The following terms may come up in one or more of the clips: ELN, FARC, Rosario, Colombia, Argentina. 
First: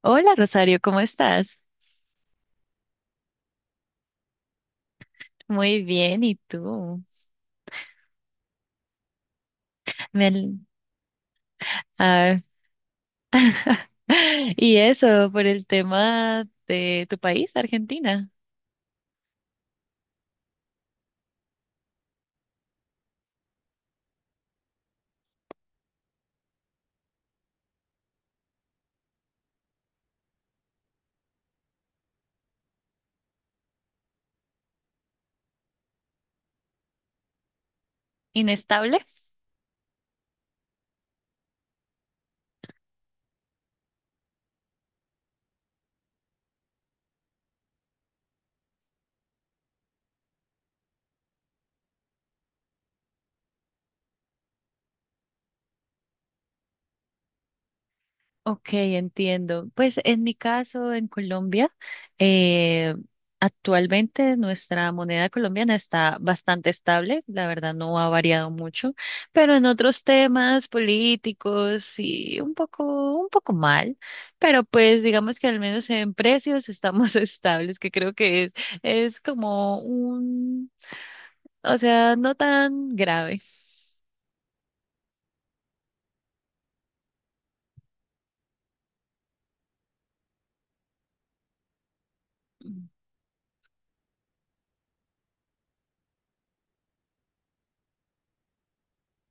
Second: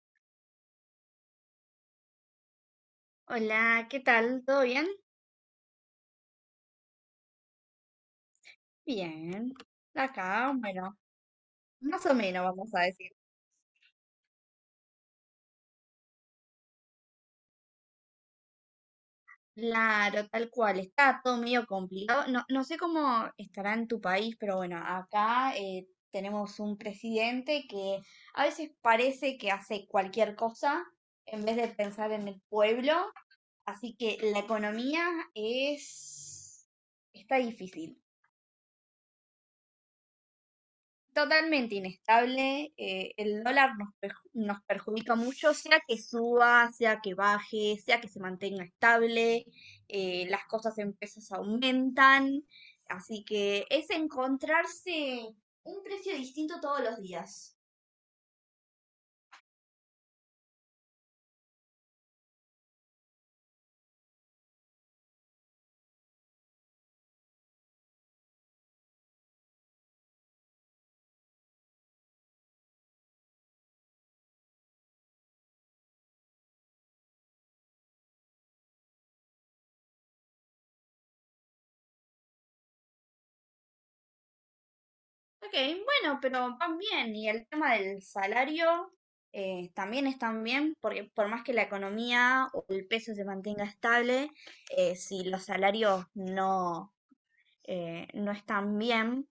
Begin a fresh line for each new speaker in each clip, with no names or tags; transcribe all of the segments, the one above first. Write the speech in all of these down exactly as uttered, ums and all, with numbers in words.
Hola Rosario, ¿cómo estás?
Hola, ¿qué tal? ¿Todo bien?
Muy bien, ¿y tú?
Bien.
Me
Acá,
al-
bueno, más o
ah,
menos vamos a decir.
Y eso, por el tema de tu país, Argentina.
Claro, tal cual. Está todo medio complicado. No, no sé cómo estará en tu país, pero bueno, acá eh, tenemos un presidente que a veces parece que hace cualquier cosa en vez de pensar en el pueblo. Así que la economía es... está difícil.
¿Inestable?
Totalmente inestable. Eh, el dólar nos, perju- nos perjudica mucho, sea que suba, sea que baje, sea que se mantenga estable, eh, las cosas en pesos aumentan. Así que es encontrarse un precio distinto todos los días.
Ok, entiendo. Pues en mi caso, en Colombia, eh, actualmente nuestra moneda colombiana está bastante estable, la verdad no ha variado mucho, pero en otros temas políticos sí un poco, un poco mal, pero pues digamos que al menos en precios estamos estables, que creo que es, es como un, o sea, no tan grave.
Ok, bueno, pero van bien. Y el tema del salario eh, también están bien, porque por más que la economía o el peso se mantenga estable, eh, si los salarios no, eh, no están bien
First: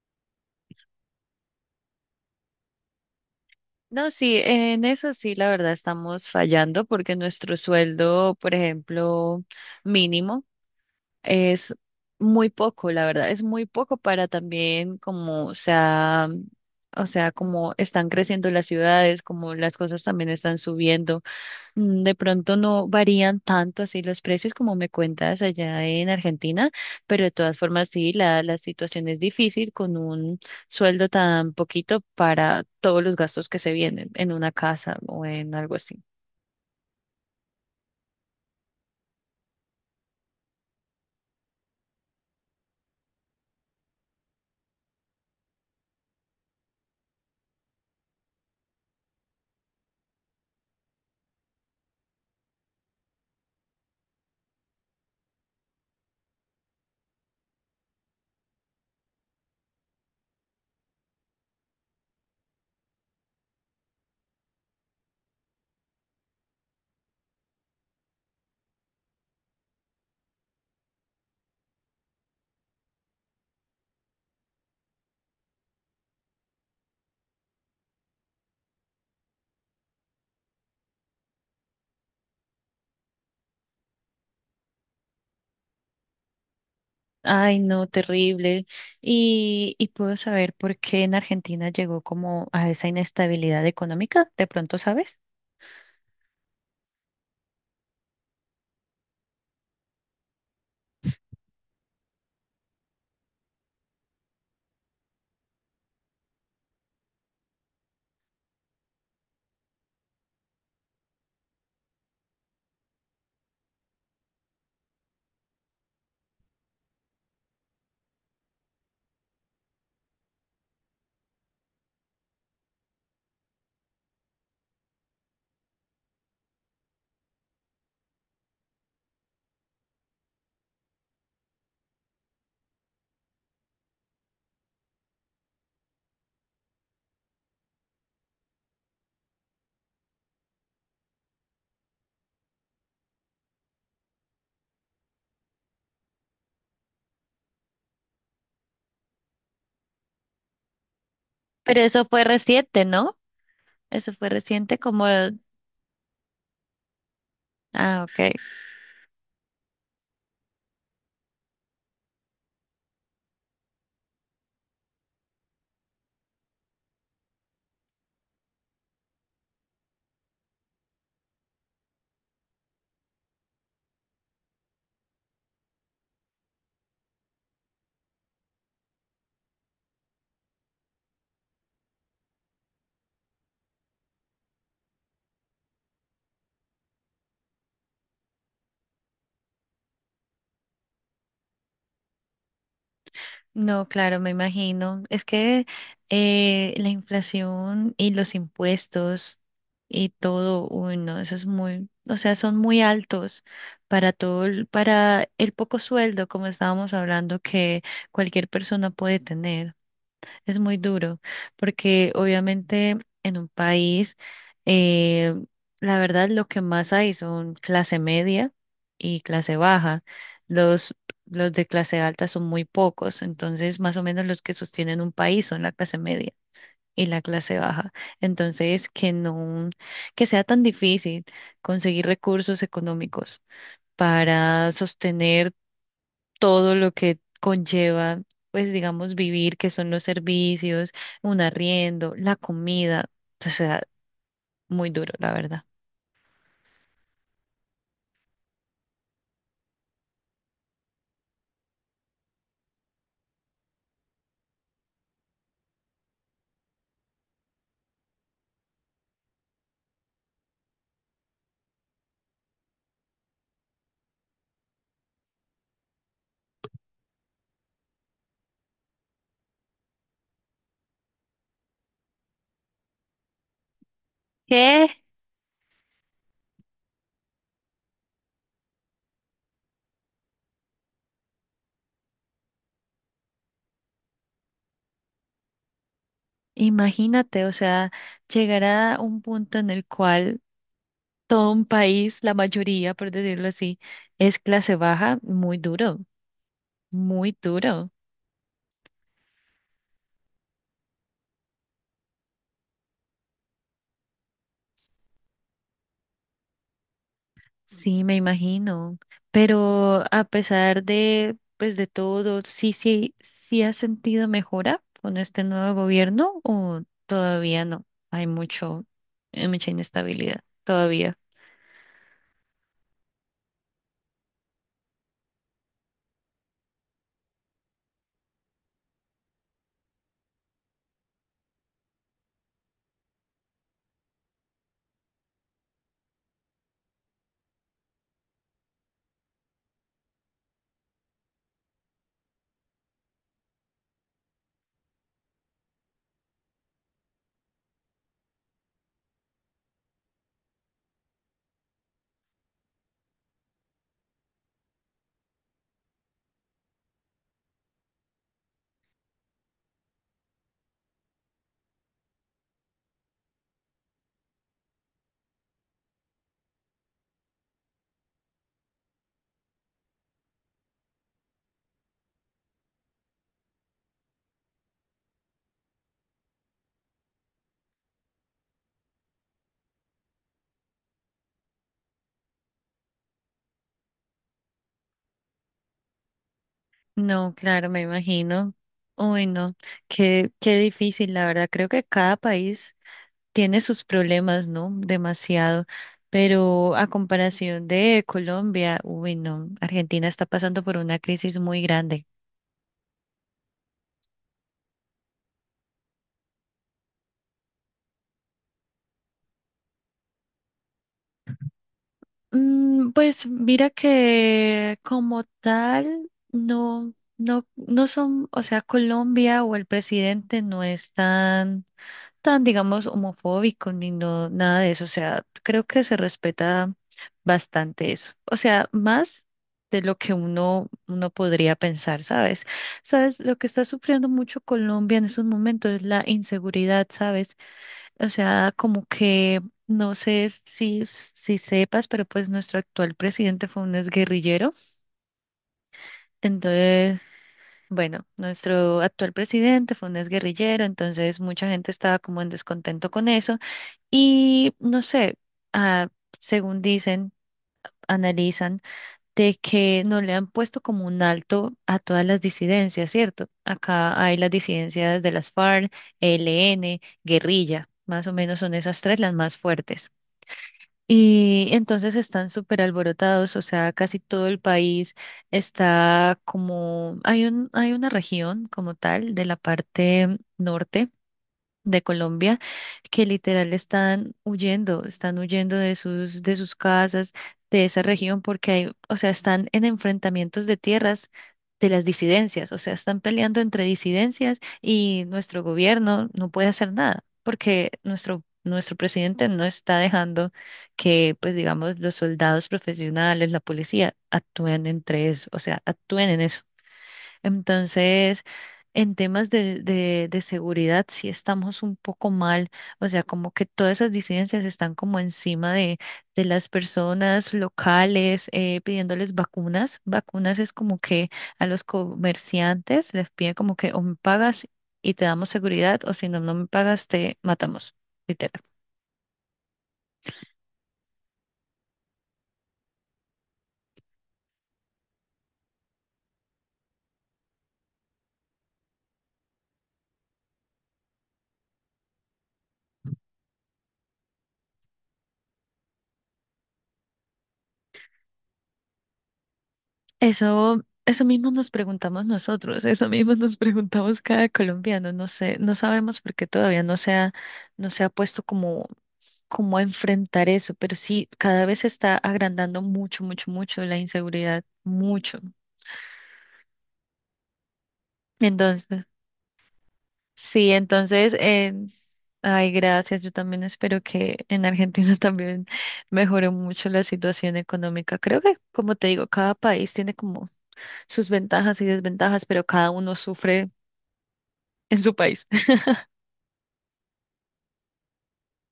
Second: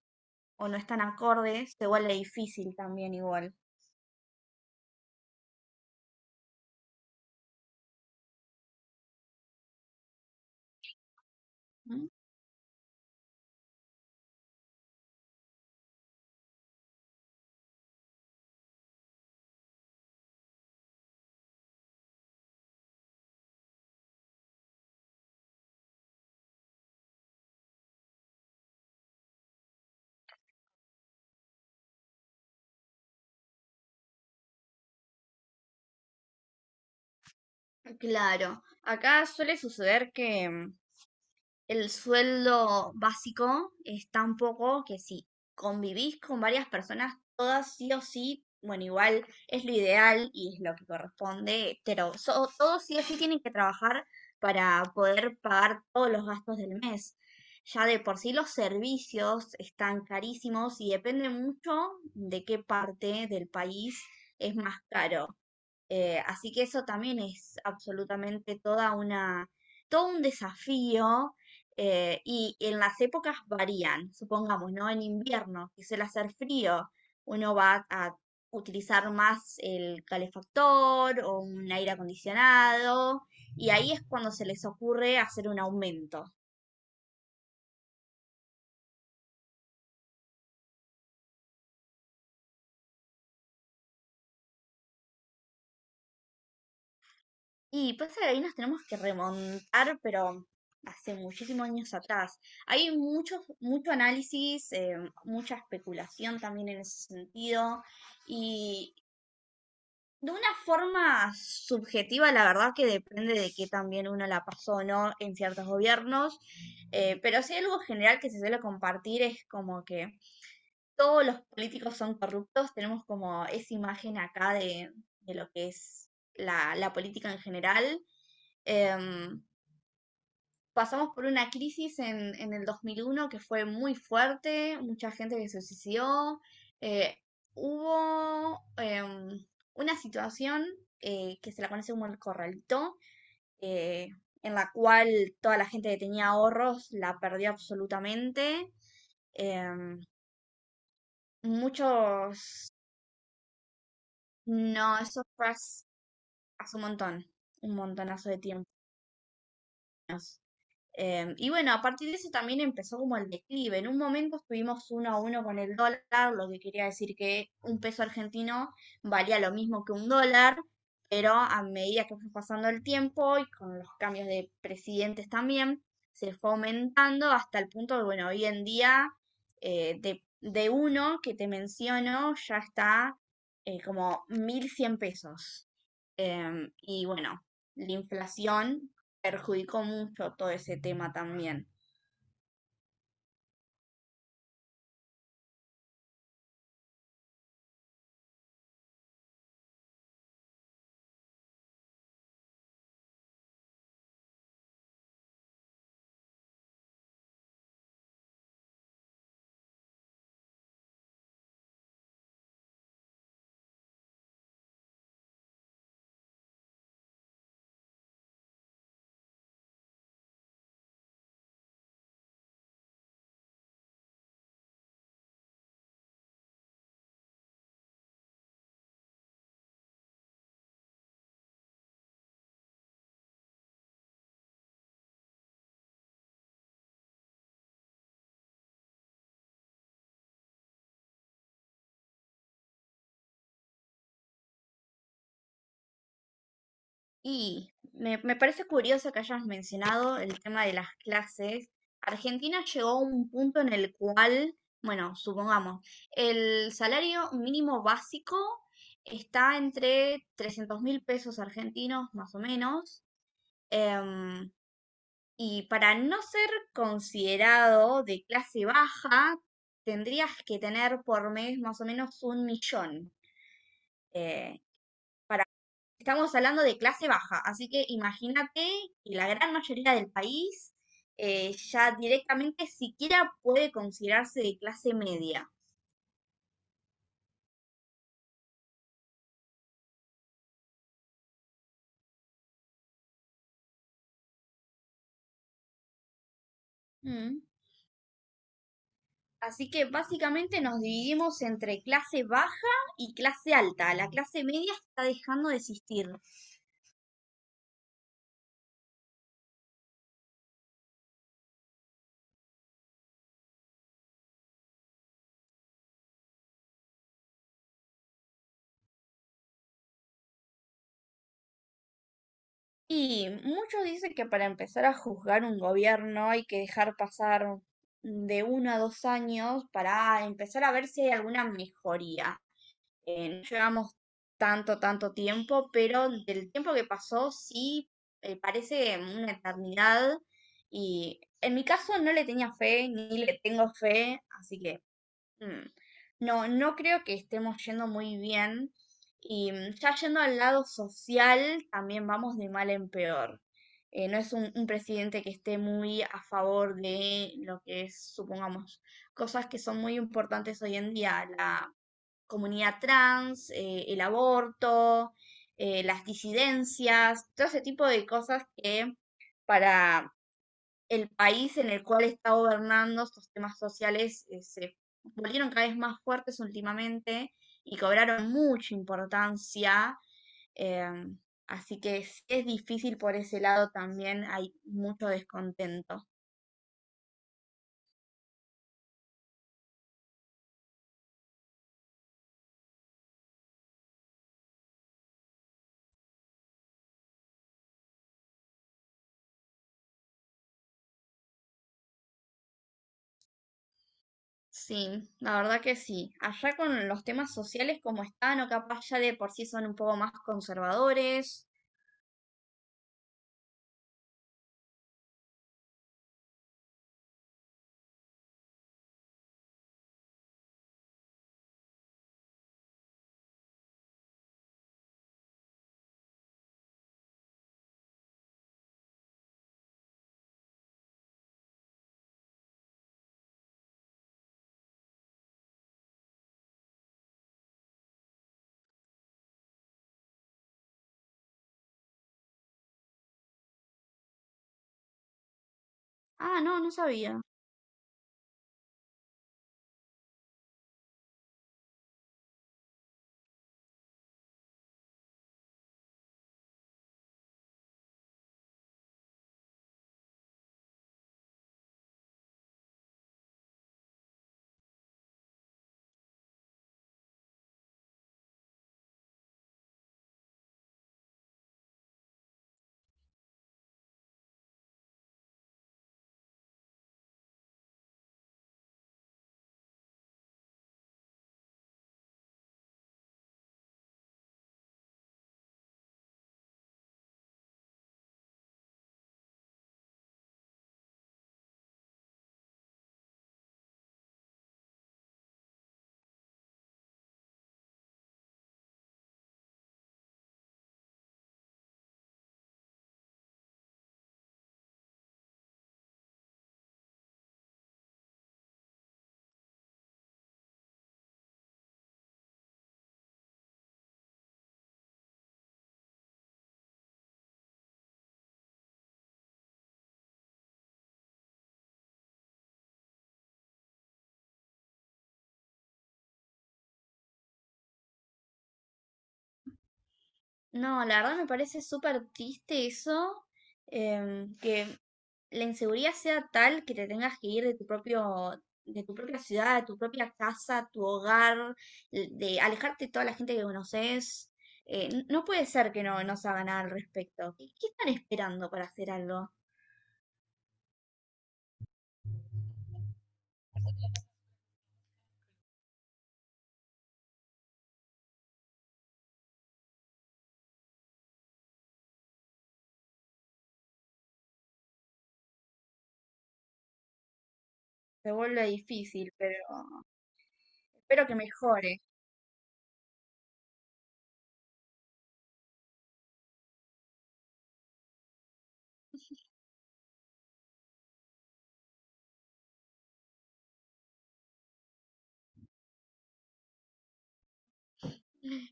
o no están acordes, se vuelve difícil también igual.
No, sí, en eso sí, la verdad estamos fallando porque nuestro sueldo, por ejemplo, mínimo es
¿Mm?
muy poco, la verdad, es muy poco para también como, o sea, o sea, como están creciendo las ciudades, como las cosas también están subiendo. Mm, de pronto no varían tanto así los precios como me cuentas allá en Argentina, pero de todas formas sí, la, la situación es difícil con un sueldo tan poquito para todos los gastos que se vienen en una casa o en algo así.
Claro, acá suele suceder que el sueldo básico es tan poco que si convivís con varias personas, todas sí o sí, bueno, igual es lo ideal y es lo que corresponde, pero so- todos sí o sí tienen que trabajar para poder pagar todos los gastos del mes. Ya de por sí los servicios están carísimos y depende mucho de qué parte del país es más caro. Eh, así que eso también es absolutamente toda una, todo un desafío eh, y en las épocas varían, supongamos, ¿no? En invierno, que suele hacer frío, uno va a utilizar más el calefactor o un aire acondicionado y ahí es cuando se les ocurre hacer un aumento.
Ay, no, terrible. Y, y puedo saber por qué en Argentina llegó como a esa inestabilidad económica, de pronto sabes.
Y pasa que ahí nos tenemos que remontar, pero hace muchísimos años atrás. Hay mucho, mucho análisis, eh, mucha especulación también en ese sentido. Y de una forma subjetiva, la verdad que depende de que también uno la pasó o no en ciertos gobiernos. Eh, pero si hay algo general que se suele compartir es como que todos los políticos son corruptos, tenemos como esa imagen acá de, de lo que es la, la política en general. Em, Pasamos por una crisis en, en el dos mil uno que fue muy fuerte, mucha gente que se suicidó, eh, hubo em, una situación eh, que se la conoce como el corralito, eh, en la cual toda la gente que tenía ahorros la perdió absolutamente. em,
Pero eso fue
muchos.
reciente, ¿no? Eso fue reciente
No,
como...
eso fue hace, hace un montón, un
Ah,
montonazo
ok.
de tiempo. Em, y bueno, a partir de eso también empezó como el declive. En un momento estuvimos uno a uno con el dólar, lo que quería decir que un peso argentino valía lo mismo que un dólar, pero a medida que fue pasando el tiempo y con los cambios de presidentes también, se fue aumentando hasta el punto de, bueno, hoy en día eh, de, de uno que te menciono ya está eh, como mil cien pesos. Em, y bueno, la inflación perjudicó mucho todo ese tema también.
No, claro, me imagino. Es que eh, la inflación y los impuestos y todo, uy, no, eso es muy, o sea, son muy altos para todo, el- para el poco sueldo, como estábamos hablando, que cualquier persona puede tener. Es muy duro, porque obviamente en un país, eh, la verdad lo que más hay son clase media y clase baja. Los, los de clase alta son muy pocos, entonces más o menos los que sostienen un país son la clase media y la clase baja. Entonces, que no, que sea tan difícil conseguir recursos económicos para sostener todo lo que conlleva, pues digamos, vivir, que son los servicios, un arriendo, la comida, o sea, muy duro, la verdad.
Y me, me parece curioso que hayas mencionado el tema de las clases. Argentina llegó a un punto en el cual, bueno, supongamos, el salario mínimo básico está entre trescientos mil pesos argentinos, más o menos. em, y para no ser considerado de clase baja, tendrías que tener por mes más o menos un millón. eh,
¿Qué?
Estamos hablando de clase baja, así que imagínate que la gran mayoría del país eh, ya directamente siquiera puede considerarse de clase media.
Imagínate, o sea, llegar a un punto en el cual todo un país, la mayoría, por decirlo así, es clase baja, muy duro, muy
Mm.
duro.
Así que básicamente nos dividimos entre clase baja y clase alta. La clase media está dejando de existir.
Sí, me imagino. Pero a pesar de, pues, de todo, sí, sí, sí has sentido mejora con este nuevo gobierno o todavía no. Hay mucho, hay mucha inestabilidad todavía.
Y muchos dicen que para empezar a juzgar un gobierno hay que dejar pasar de uno a dos años para empezar a ver si hay alguna mejoría. Eh, no llevamos tanto, tanto tiempo, pero del tiempo que pasó sí eh, parece una eternidad y en mi caso no le tenía fe, ni le tengo fe, así que mm, no, no creo que estemos yendo muy bien y mm, ya yendo al lado social también vamos de mal en peor. Eh, no es un, un presidente que esté muy a favor de lo que es, supongamos, cosas que son muy importantes hoy en día, la comunidad trans, eh, el aborto, eh, las disidencias, todo ese tipo de cosas que para el país en el cual está gobernando estos temas sociales eh, se volvieron cada vez más fuertes últimamente y cobraron mucha importancia. Eh, Así que sí es difícil por ese lado también, hay mucho descontento.
No, claro, me imagino. Uy, no, qué, qué difícil, la verdad. Creo que cada país tiene sus problemas, ¿no? Demasiado. Pero a comparación de Colombia, uy, no, Argentina está pasando por una crisis muy grande.
Sí, la verdad que sí. Allá con los temas sociales como están, o capaz ya de por sí son un poco más conservadores.
Mm, pues mira que como tal, no, no, no son, o sea, Colombia o el presidente no es tan, tan, digamos, homofóbico ni no, nada de eso. O sea, creo que se respeta bastante eso. O sea, más de lo que uno, uno podría pensar, ¿sabes? ¿Sabes? Lo que está sufriendo mucho Colombia en esos momentos es la inseguridad, ¿sabes? O sea, como que no sé si, si sepas, pero pues nuestro actual presidente fue un exguerrillero.
Ah, no, no
Entonces,
sabía.
bueno, nuestro actual presidente fue un exguerrillero, entonces mucha gente estaba como en descontento con eso. Y no sé, ah, según dicen, analizan, de que no le han puesto como un alto a todas las disidencias, ¿cierto? Acá hay las disidencias de las F A R C, E L N, guerrilla. Más o menos son esas tres las más fuertes. Y entonces están súper alborotados, o sea, casi todo el país está como, hay un, hay una región como tal de la parte norte de Colombia que literal están huyendo, están huyendo de sus, de sus casas, de esa región, porque hay, o sea, están en enfrentamientos de tierras de las disidencias, o sea, están peleando entre disidencias y nuestro gobierno no puede hacer nada, porque nuestro Nuestro presidente no está dejando que, pues digamos, los soldados profesionales, la policía, actúen entre eso, o sea, actúen en eso. Entonces, en temas de, de, de seguridad, sí estamos un poco mal, o sea, como que todas esas disidencias están como encima de, de las personas locales, eh, pidiéndoles vacunas. Vacunas es como que a los comerciantes les piden como que o me pagas y te damos seguridad, o si no, no me pagas, te matamos. Literal.
No, la verdad me parece súper triste eso, em, que la inseguridad sea tal que te tengas que ir de tu propio, de tu propia ciudad, de tu propia casa, tu hogar, l- de alejarte de toda la gente que conoces. Eh, n- no puede ser que no, no se haga nada al respecto. ¿Qué, qué están esperando para hacer algo?
Eso, eso mismo nos preguntamos nosotros, eso mismo nos preguntamos cada colombiano, no sé, no sabemos por qué todavía no se ha, no se ha puesto como, como a enfrentar eso, pero sí, cada vez se está agrandando mucho, mucho, mucho la inseguridad, mucho.
Se vuelve
Entonces,
difícil, pero...
sí,
Espero
entonces,
que
eh,
mejore.
ay, gracias, yo también espero que en Argentina también mejore mucho la situación económica. Creo que, como te digo, cada país tiene como sus ventajas y desventajas, pero cada uno sufre en su país.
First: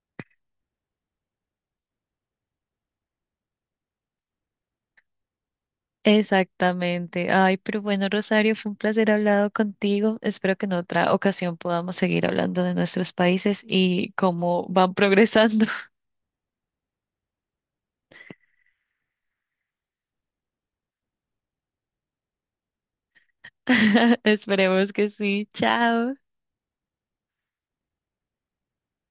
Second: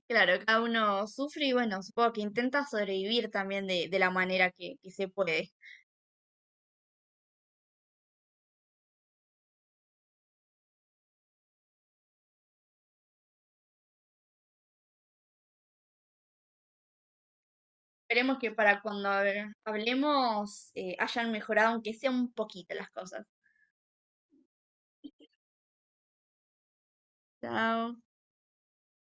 Claro, cada uno sufre y bueno, supongo que intenta sobrevivir también de, de la manera que, que se puede.
Exactamente. Ay, pero bueno, Rosario, fue un placer hablado contigo. Espero que en otra ocasión podamos seguir hablando de nuestros países y cómo van progresando.
Esperemos que para cuando hab- hablemos eh, hayan mejorado, aunque sea un poquito las cosas.
Esperemos que sí. Chao.
Chao.